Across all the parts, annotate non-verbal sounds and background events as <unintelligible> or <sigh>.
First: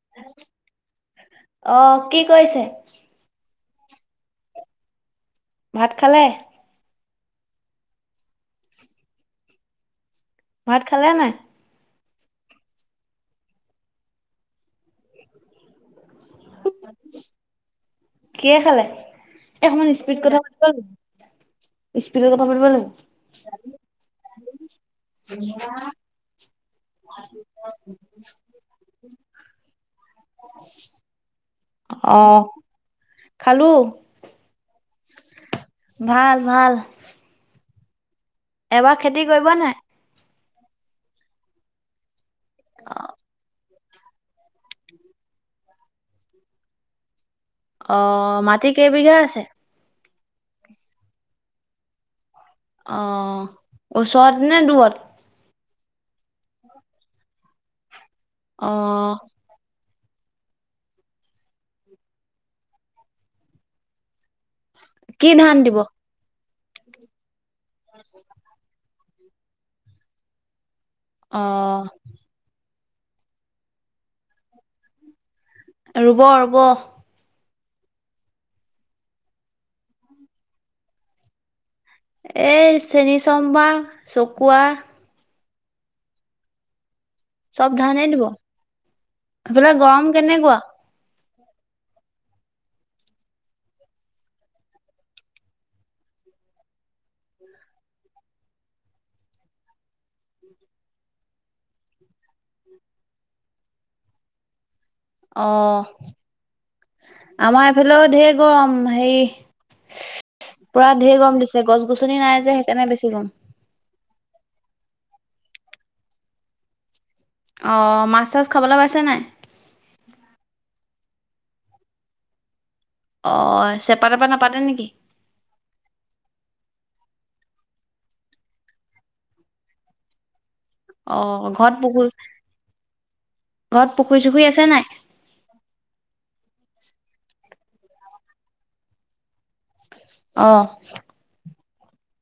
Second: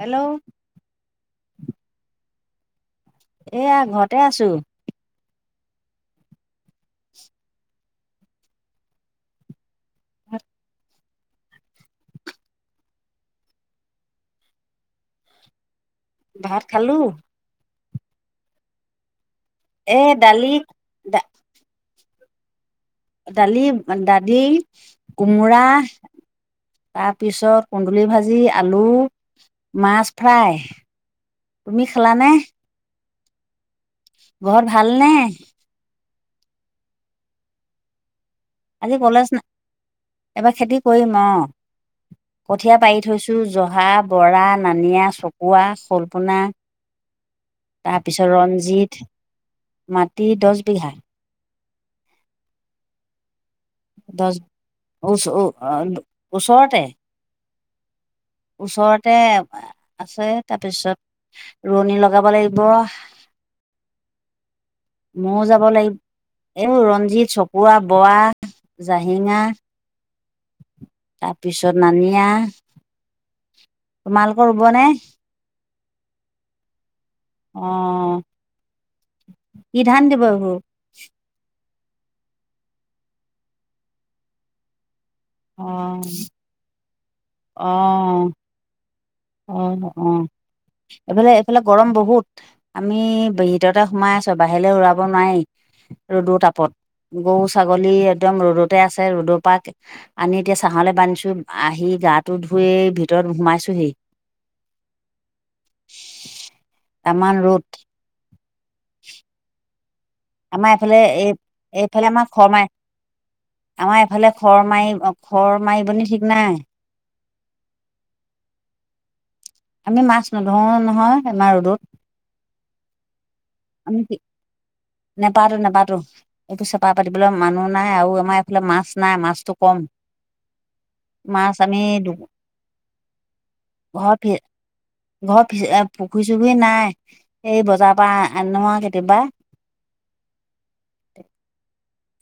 Hello আহ কি কৈছে এয়া ঘৰতে আছো ভাত খালে ভাত খালে নাই ভাত খালো ক খালে এখন এ স্পীড কথা দালি পাতি দা স্পিকৰ কথা পাতিব লাগিব দালি দালি কোমোৰা তাৰপিছত কুন্দুলি ভাজি আলু মাছ ফ্ৰাই তুমি খালানে খালো। ঘৰ ভাল নে ভাল ভাল। আজি এবাৰ খেতি কলেজ না কৰিব নাই। এবাৰ খেতি কৰিম অ, কঠীয়া পাৰি থৈছো জ পহা, বৰা নানিয়া, চকোৱা, শলপোনা তাৰপিছত অ', মাটি ৰঞ্জিত কেইবিঘা আছে? মাটি দচ বিঘা। অ' ওচৰত নে দূৰত অ ওচৰতে। ওচৰতে অ', আছে তাৰপিছত ৰোৱনী লগাব লাগিব কি ময়ও ধান যাব দিব? লাগিব এই ৰঞ্জিত চপুৱা বোৱা যায় লাহিঙা তাৰপিছত অ', নানিয়া তোমালোকৰ ৰুব নে ৰুব ৰুব। আহ কি ধান দিব এইবোৰ এ চেনী চম্বা চকুৱা অ' চব ধানেই দিব, অ', এইফালে অ', গৰম অ', কেনেকুৱা? এইফালে এইফালে গৰম বহুত আমি ভিতৰতে সোমাই আছো বাহিৰে উৰাব নোৱাৰি। ৰদৰ তাপত গৰু ছাগলী একদম ৰ'দতে আছে ৰ'দৰ পৰা আনি এতিয়া ছাহলৈ বান্ধিছো আহি গাত তো ধুয়ে ভিতৰত সোমাইছোহি অ', তামান ৰ'দ। আমাৰ এইফালেও ধেৰ গৰম, হেৰি আমাৰ পুৰা এইফালে ঢেৰ এই গৰম দিছে গছ এইফালে গছনি আমাৰ নাই যে শৰ্মাই সেইকাৰণে বেছি গৰম। আমাৰ এফালে খ উইৰ মাৰি খৰ মাৰিব নি ঠিক নাই অ', মাছ চাছ খাবলে পাইছে নাই? আমি মাছ নোধৰো নহয় আমাৰ ৰ'দত অ', চেপা তেপা নাপাতে নেকি? নাপাতো নাপাতো এইবোৰ চ পা-পাতিবলৈ মানুহ নাই, আৰু আমাৰ এইফালে মাছ নাই মাছটো কম। অ' মাছ ঘৰত আমি। পুখুৰী <unintelligible> পুখুৰী ঘৰত <unintelligible> চুখুৰী আছে নাই? ঘৰত <unintelligible> পুখুৰী চুখুৰী নাই। এই বজাৰৰ পৰা আ-আনোৱা কেতিয়াবা। অ '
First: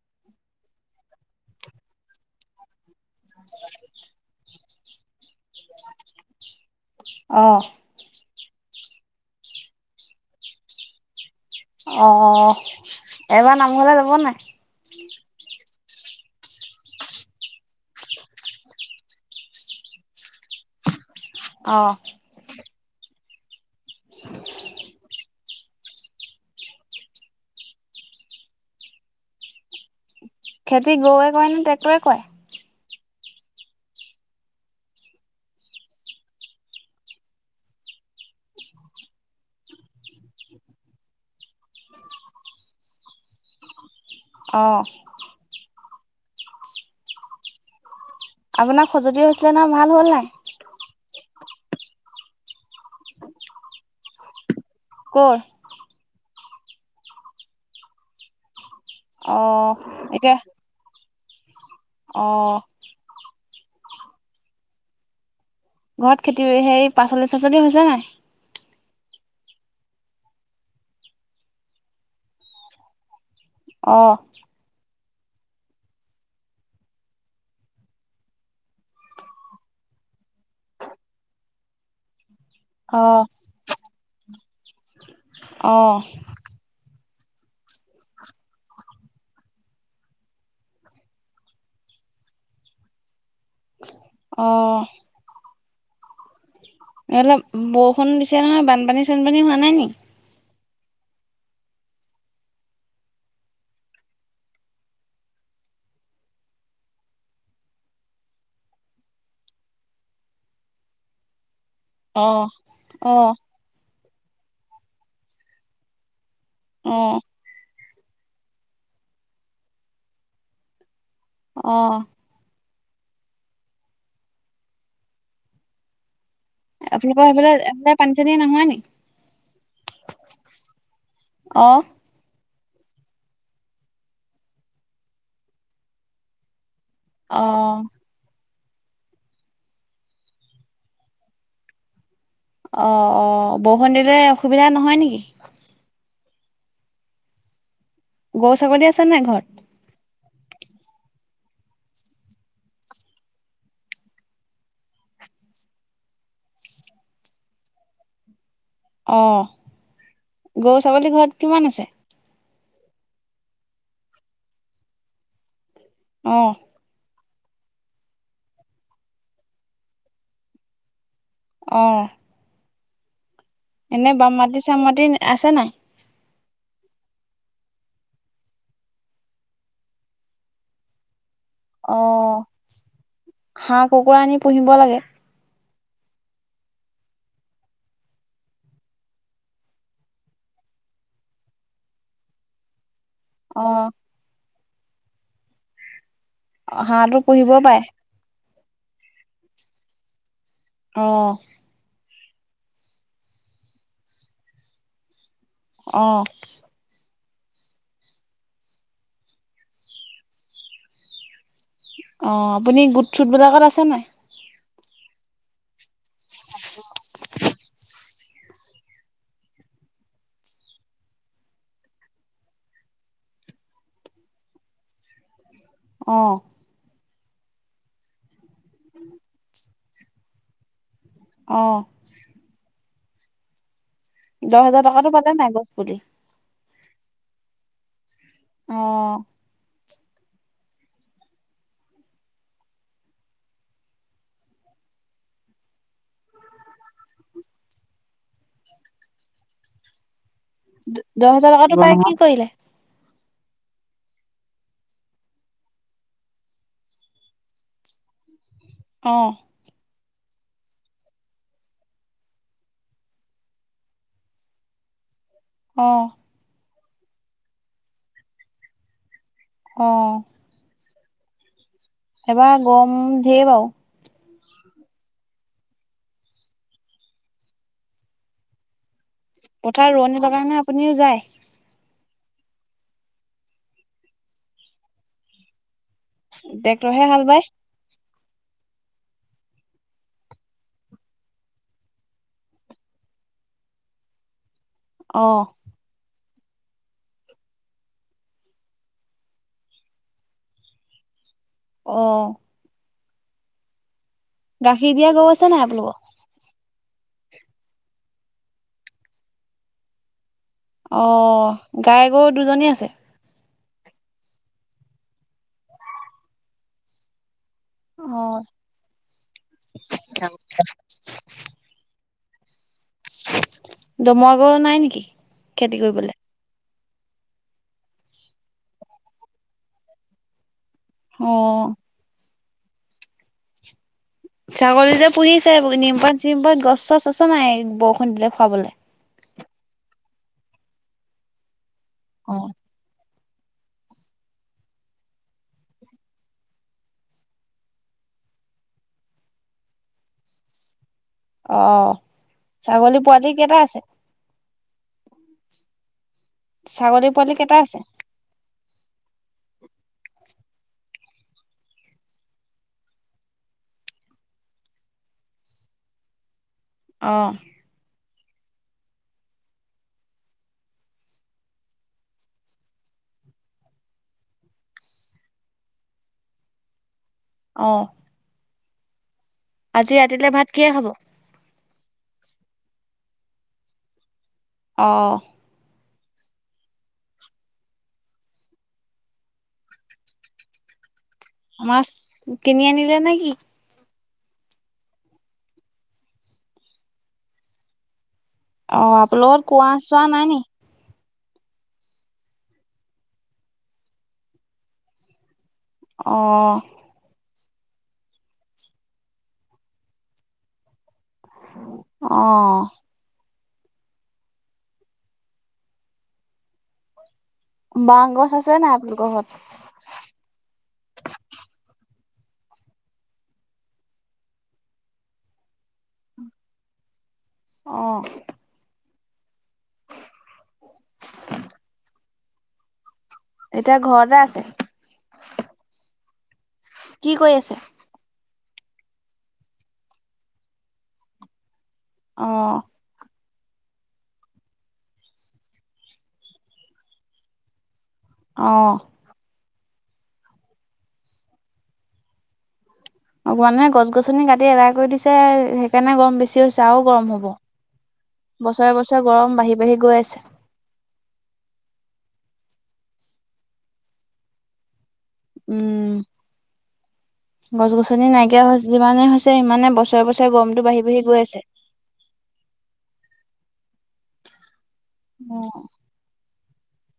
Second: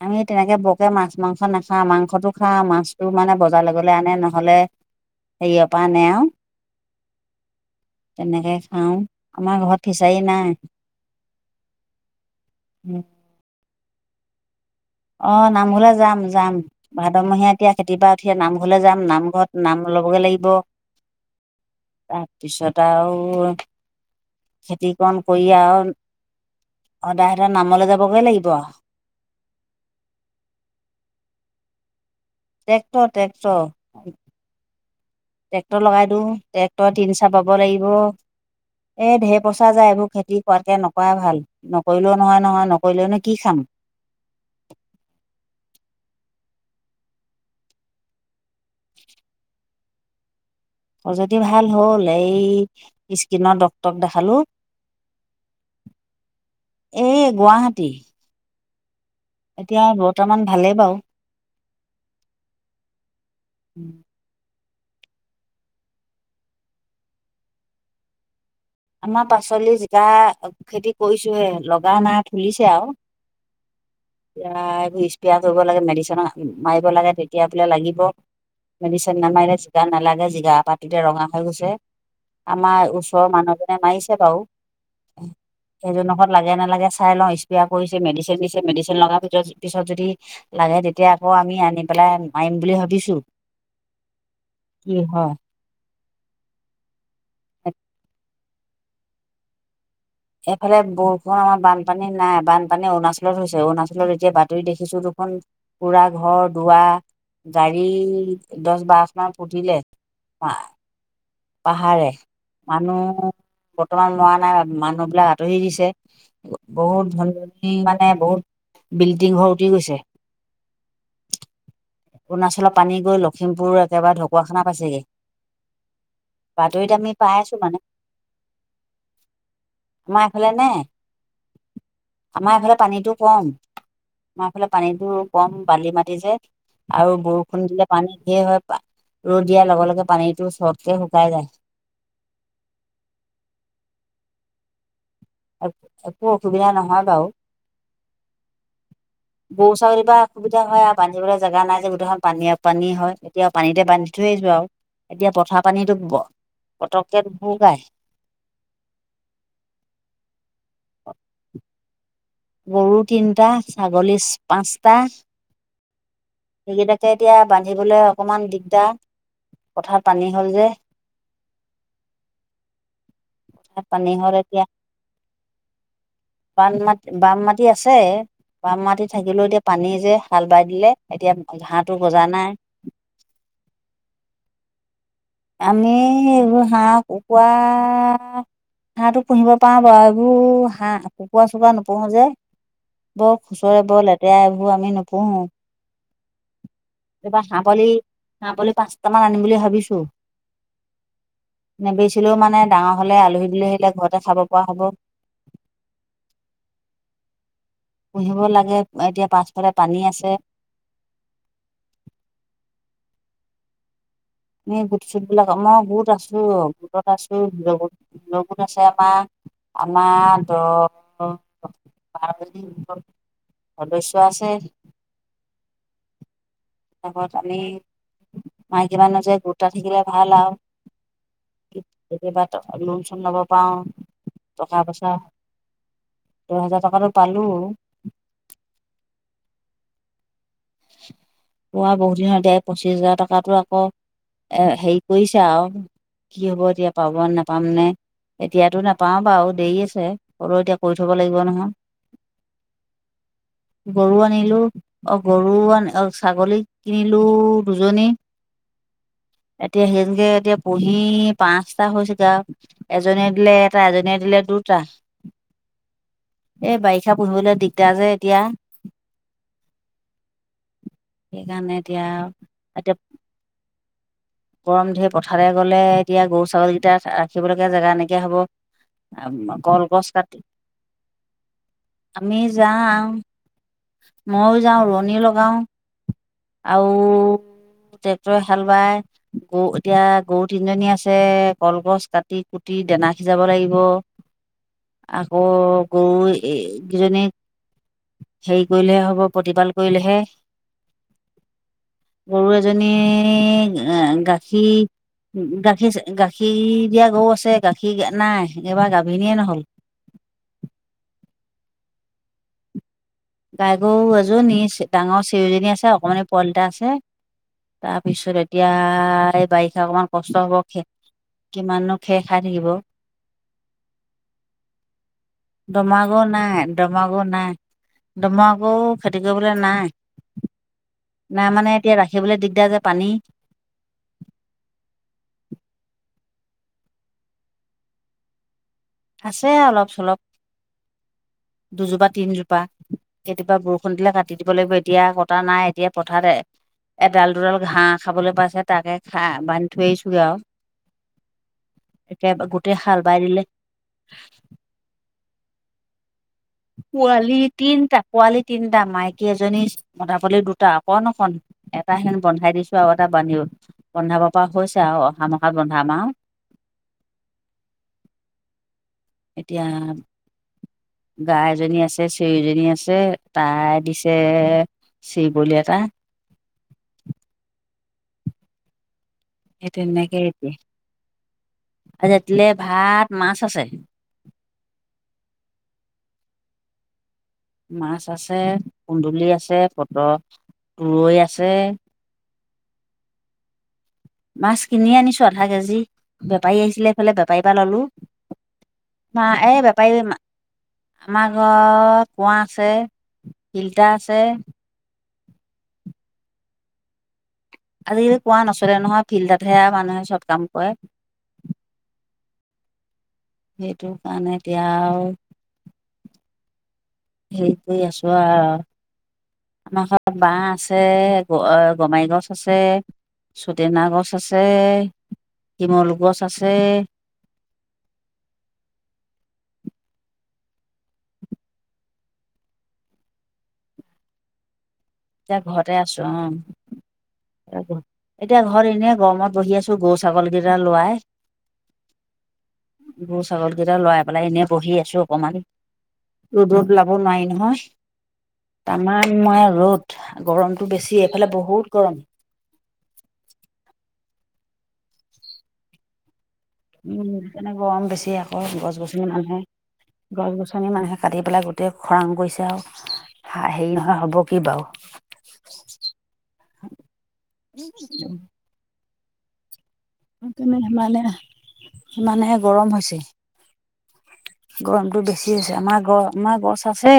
আমি, তেনেকে বৰকে মাছ মাংস নাখাওঁ। মাংসটো খাওঁ, মাছটো মানে বজাৰলে গ'লে আনে নহ'লে। সেই <unintelligible> নেওঁ। অ' তেনেকে খাওঁ, আমাৰ ঘৰত ফিচাৰী নাই। অ এবাৰ নামঘৰলে যাব নাই অ', নামঘৰলৈ যাম, যাম। ভাদমহীয়া এতিয়া খেতি <unintelligible> নামঘৰলৈ যাম, নামঘৰত নাম। লাগিব অ' তাৰপিছত, আৰু খেতিকণ। <unintelligible> সদায় ধৰ, নামলৈ যাবগৈ লাগিব। খেতি গৰুৱে কৰে নে, ট্ৰেক্টৰে কৰে? ট্ৰক্টৰ-ট্ৰেক্টৰ। ট্ৰেক্টৰ লগাই দিওঁ ট্ৰেক্টৰে তিনিচা বাব লাগিব এ ধেৰ পইচা যায় এইবোৰ খেতি কৰাতকে নকৰা ভাল, নকৰিলেও নহয় নহয় নকৰিলেওনো কি খাম? অহ। আপোনাৰ খজুৱতি হৈছিলে নহয়, ভাল হ'ল নাই? যদি ভাল হ'ল এই স্কিনৰ ডক্টৰক দেখালো ক'ৰ? এ গুৱাহাটী। অ' এতিয়া, বৰ্তমান ভালেই বাৰু। অহ উম। ঘৰত খেতি সে-সেই পাচলি চাচলি হৈছে নাই? আমাৰ পাচলি জিকা খেতি কৰিছোহে লগা নাই ফুলিছে আৰু। অ' <unintelligible> পিয়া কৰিব লাগে, মেডিচিন মা-মাৰিব লাগে তেতিয়া বোলে লাগিব। মেডিচিন নামাৰে <unintelligible> নালাগে <unintelligible> পাতিতে ৰঙা হৈ গৈছে। আমাৰ অ' ওচৰৰ মানুহজনে মাৰিছে বাৰু, সেইজনৰ ঘৰত লাগে নে নালাগে। চাই লওঁ স্প্ৰা কৰিছে, মেডিচিন দিছে। মেডিচিন লগা পি-পিছত যদি লাগে, তেতিয়া আকৌ আমি আনি পেলাই। মাৰিম বুলি ভাবিছো অহ কি হয় অলপ বৰষুণ দিছে নহয়, বানপানী চানপানী হোৱা নাই নি? এইফালে বৰষুণ, আমাৰ বানপানী নাই। বানপানী অৰুণাচলত হৈছে, অৰুণাচলত এতিয়া বাতৰিত দেখিছো। এ পুৰা ঘৰ দুৱাৰ গাড়ী দহ বাৰশ মান পুধিলে হয় পাহাৰে, অ অ মানুহ বৰ্তমান ল'ৰা নাই মানুহ বিলাক আঁতৰি দিছে। অ বহুত ধনী ধনী মানে বহুত বিল্ডিং ঘৰ উটি গৈছে অহ। অৰুণাচলৰ পানী গৈ লখিমপুৰ একেবাৰে ঢকুৱাখানা পাইছেগৈ বাতৰিত আমি আপোনালোকৰ পাই সেইফালে আছো মানে এইফালে পানী চানী নহয় নি? আমাৰ এইফালে নে অ আমাৰ এইফালে? পানীটো কম, আমাফালে পানীটো কম বালি মাটি যে। আৰু অ বৰষুণ দিলে পানী ঢেৰ হয়, ৰ'দ দিয়াৰ লগে লগে পানীটো চটকে শুকাই যায়। অ', অ', বৰষুণ দিলে অসুবিধা নহয় নেকি? এক-একো অসুবিধা নহয় বাৰু। গৰু, ছাগলী আছ গৰু, ছাগলী বা সুবিধা হয় আৰু বান্ধিবলৈ জেগা নাই যে গোটেইখন পানীয়া পানী হয়, এতিয়া পানীতে বান্ধি থৈ আহিছো আৰু। এতিয়া পথাৰৰ পানীটো প-পতককে নোসোকাই। অ', গৰু, ছাগলী ঘৰত কিমান আছে? গৰু তিনটা ছাগলী পাঁচটা। অ সেইকেইটাকে এতিয়া বান্ধিবলৈ অকমান দিগদাৰ পথাৰত পানী হ'ল যে। অ'। এনে পানীহল বাম মাটি এতিয়া চাম মাটি আছে নাই? বাম মাত বাম মাত টি আছে বাম মাটি থাকিলেও এতিয়া পানী যে, হাল বাই দিলে এতিয়া ঘাঁহটো গজা অ', নাই হাঁহ, কুকুৰা আনি পুহিব লাগে। আমি এইবোৰ হাঁহ কুকুৰা হাঁহটো পুহিব পাওঁ বাৰু এইবোৰ হাঁহ কুকুৰা চুকুৰা নোপোহো যে বৰ অ খুচৰে বৰ লেতেৰা এইবোৰ আমি নুপুহু। অ হাঁহটো পুহিব পাই আ বুলি পাঁচটামান আনিম বুলি ভাবিছো আহ ছিলেও মানে ডাঙৰ হ'লে আলহী দিলে সেইবিলাক ঘৰতে খাব পৰা হ'ব। অ', পুহিব লাগে এতিয়া পাছফালে পানী আছে অ আপুনি গুট চুট বিলাকত আছে নাই এনে গোট চুট বিলাক মই বোত আছো গোটত আছো গো গোট আছে আমাৰ আমাৰ দ বাৰ দিন সদস্য আছে। অ', তপত আমি মাইকীমানুহ যে গোটত থাকিলে ভাল আৰু অ কেতিয়াবা লোন চোন লব পাও দহ টকা হাজাৰ টকাটো পইচা পালে নাই গছ পুলি দহ হেজাৰ টকাটো পালো। অ <inaudible> পোৱা বহুত দিন দে পঁচিশ হাজাৰ টকাটো আকৌ এ হেৰি কৰিছো আৰু কি হব এতিয়া পাব নাপাম নে এতিয়াতো নাপাও বাৰু দেৰি আছে হ'ল এতিয়া কৰি থব দহ লাগিব হাজাৰ নহয়, টকাটো পাই কি কৰিলে গৰু আনিলো। গৰু আনি ছাগলী কিনিলো দুজনী অ এতিয়া সেই এতিয়া পঢ়ি পাঁচটা হৈছেগে এজনীয়ে দিলে এটা এজনীয়ে দিলে দুটা অ' এই বাৰিষা পুহিবলৈ দিগদাৰ যে এতিয়া অ', সেইকাৰণে। এতিয়া এবাৰ এতিয়া গম ধেৰ বাও গৰম ধেৰ পথাৰলে গলে এতিয়া গৰু ছাগলী কেইটা ৰাখিবলৈকে জেগা নাইকিয়া হব। পথাৰ কলগছ ৰোৱনী লগা কাটি কাৰণে আপুনিও যায় আমি যাওঁ মইয়ো যাওঁ ৰোৱনীও লগাওঁ আৰু ট্ৰেক্টৰহে হাল বাই ট্ৰেক্টৰে হাল বাই। গৰু, এতিয়া গৰু তিনিজনী আছে। কলগছ কাটি-কুটি দানা সিজাব লাগিব। অ আকৌ গৈ। এইকেইজনীক হেৰি কৰিলেহে হ'ব। প্ৰতিপাল কৰিলেহে অ'। এ গাখীৰ, দিয়া গৰু আছে নাই গাখীৰ, আপোনালোকৰ গাখীৰ। এতিয়া গৰু আছে গাখীৰ নাই একবাৰ গাভিনীয়ে নহ'ল অ গাই গৰু দুজনী আছে। গাই গৰু এযোৰ নিছে, ডাঙৰ চিৰজনী আছে অকণমানি পোৱালি দুটা আছে। অ তাৰপিছত এতিয়া এই বাৰিষা অকমান কষ্ট হ'ব খে কিমাননো। খে খাই থাকিব। দমৰা গৰু নাই নেকি খেতি কৰিবলৈ। দমৰা গৰু নাই, দমৰা গৰু খেতি কৰিবলৈ নাই। অ নাই মানে, এতিয়া ৰাখিবলৈ দিগদাৰ যে পানী। ছাগলী যে পুহিছে, নিমপাত, চিমপাত গছ চছ আছে নাই, বৰষুণ দিলে খুৱাবলৈ? আছে অলপ চলপ দুজোপা অ তিনজোপা। কেতিয়াবা বৰষুণ দিলে কাটি দিব লাগিব, এতিয়া কটা নাই এতিয়া পথাৰতে। এডাল দুডাল ঘাঁহ খাবলৈ পাইছে, তাকে খাঁ বান্ধি থৈ আহিছোগে আৰু। অহ, একে গোটেই হাল ছাগলী বাই পোৱালি দিলে কেইটা আছে? ছাগলী পোৱালি কেইটা আছে তিনটা পোৱালি তিনটা মাইকী এজনী। মধা পলি দুটা অকণ, অকন। এটা ক্ষীণ বন্ধাই দিছো, আৰু এটা বান্ধো-বন্ধাব পৰা হৈছে আৰু। অ অহা মখাত বন্ধাম আ। অ এতিয়া। গাই এজনী আছে চেৰিজনী আছে তাই দিছে। <unintelligible> <unintelligible> অ'ফ সেইটেনেকে কিহে খাব? <unintelligible> লে ভাত মাছ আছে। অ' মাছ আছে, কুন্দুলি আছে, পট-তুৰৈ আছে। মাছ, কিনি আনিলে নে কি? মাছ কিনি আনিছো আধা কেজি, বেপাৰী আহিছিলে এইফালে বেপাৰীৰ পৰা ল'লো। অ মা আপোনালোকৰ এই কুঁৱা বেপাৰী চোৱা নাই নিকি। আমাৰ ঘৰত কুঁৱা আছে ফিল্টাৰ আছে। অ'। আজিকালি আহ সেইটো কাৰণে, এতিয়া আৰু। হেৰি কৰি বাঁহ আছো গছ আৰু, আছে নাই আপোনালোকৰ ঘৰত? আমাৰ ঘৰত বাঁহ আছে গমাই গছ আছে চুটেনা গছ আছে। শিমলু গছ আছে। আহ এতিয়া ঘৰতে আছে। এতিয়া ঘৰতে আছো অ। কি কৈ আছে। পোহৰ এনেৱে গৰমত বহি আছো, গৰু ছাগলী কেইটা লোৱাই। আহ ছাগল কেইটা লৰাই পেলাই এনেই বহি আছো অকমান ৰ'দ ৰ'দ ওলাব নোৱাৰি নহয়। অ', তামান মই ৰ'দ। গৰমতটো বেছি এইফালে বহুত গৰম। অকমানে গছ গছনি কাটি এৰা কৰি দিছে সেইকাৰণে গৰম বেছি। হৈছে আৰু গৰম উম হ'ব। এইপিনে গৰম বেছি আকৌ গছ বছৰে বছৰে গছনি গৰম মানুহে। বাঢ়ি বাঢ়ি গৈ আছে। গছ গছনি মানুহে কাটি পেলাই গোটেই খৰাং কৰিছে আৰু। হ হেৰি নহয় হ'ব কি বাৰু উম, গছ গছনি নাইকিয়া যিমানে হৈছে। সিমানে বছ বছৰে বছৰে তেনে গৰমটো বাঢ়ি বাঢ়ি মানে গৈ আছে। সিমানেহে গৰমতটো বেছি হৈছে। আমাৰ গছ আমাৰ গছ আছে,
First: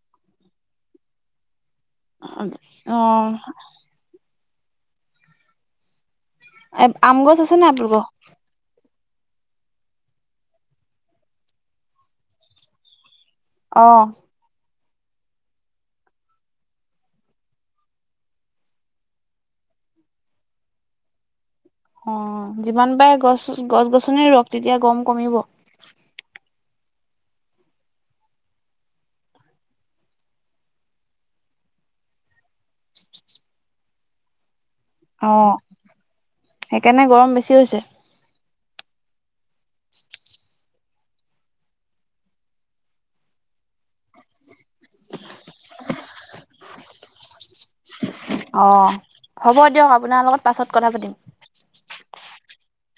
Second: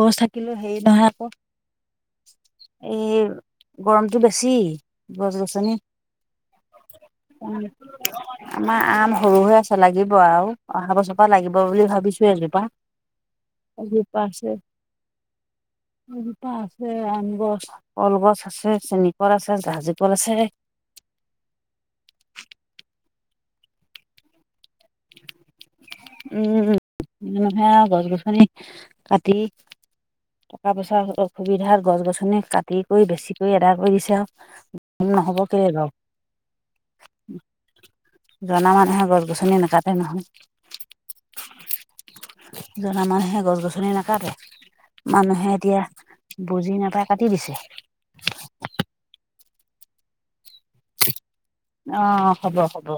গছ থাকিলো হেৰি নহয় আকৌ। অ', এই অ', গৰমটো বেছি। খুছি গছ গছনি আম গছ আছে নাই আপোনালোকৰ? আমাৰ আম। সৰু হৈ আছে লাগিব আও অহা বছৰ পৰা লাগিব বুলি ভাবিছোই এজোপা আজি অঁ পাছে <unintelligible> আম গছ কলগছ আছে চেনিকল আছে জাহাজি কল আছে অ যিমান পাৰে গছ গছ গছনি ৰোৱক তেতিয়া গম কমিব উম মানুহে আও গছ গছনি কাটি টকা পইচাৰ অসুবিধাত গছ গছনি কাটি কৰি বেছিকৈ এদাই কৰি দিছে আও নহ'ব অঁ কেলি বাওঁ। সেইকাৰণে গৰম বেছি হৈছে জনা মানুহে গছ গছনি নাকাতে নহয়। <inaudible> জনা মানুহে গছ গছনি নাকাটে মানুহে এতিয়া বুজি নাপায় কাটি দিছে। অ হ'ব দিয়ক। আপোনাৰ লগত পাছত কথা পাতিম। আহ হ'ব হ'ব।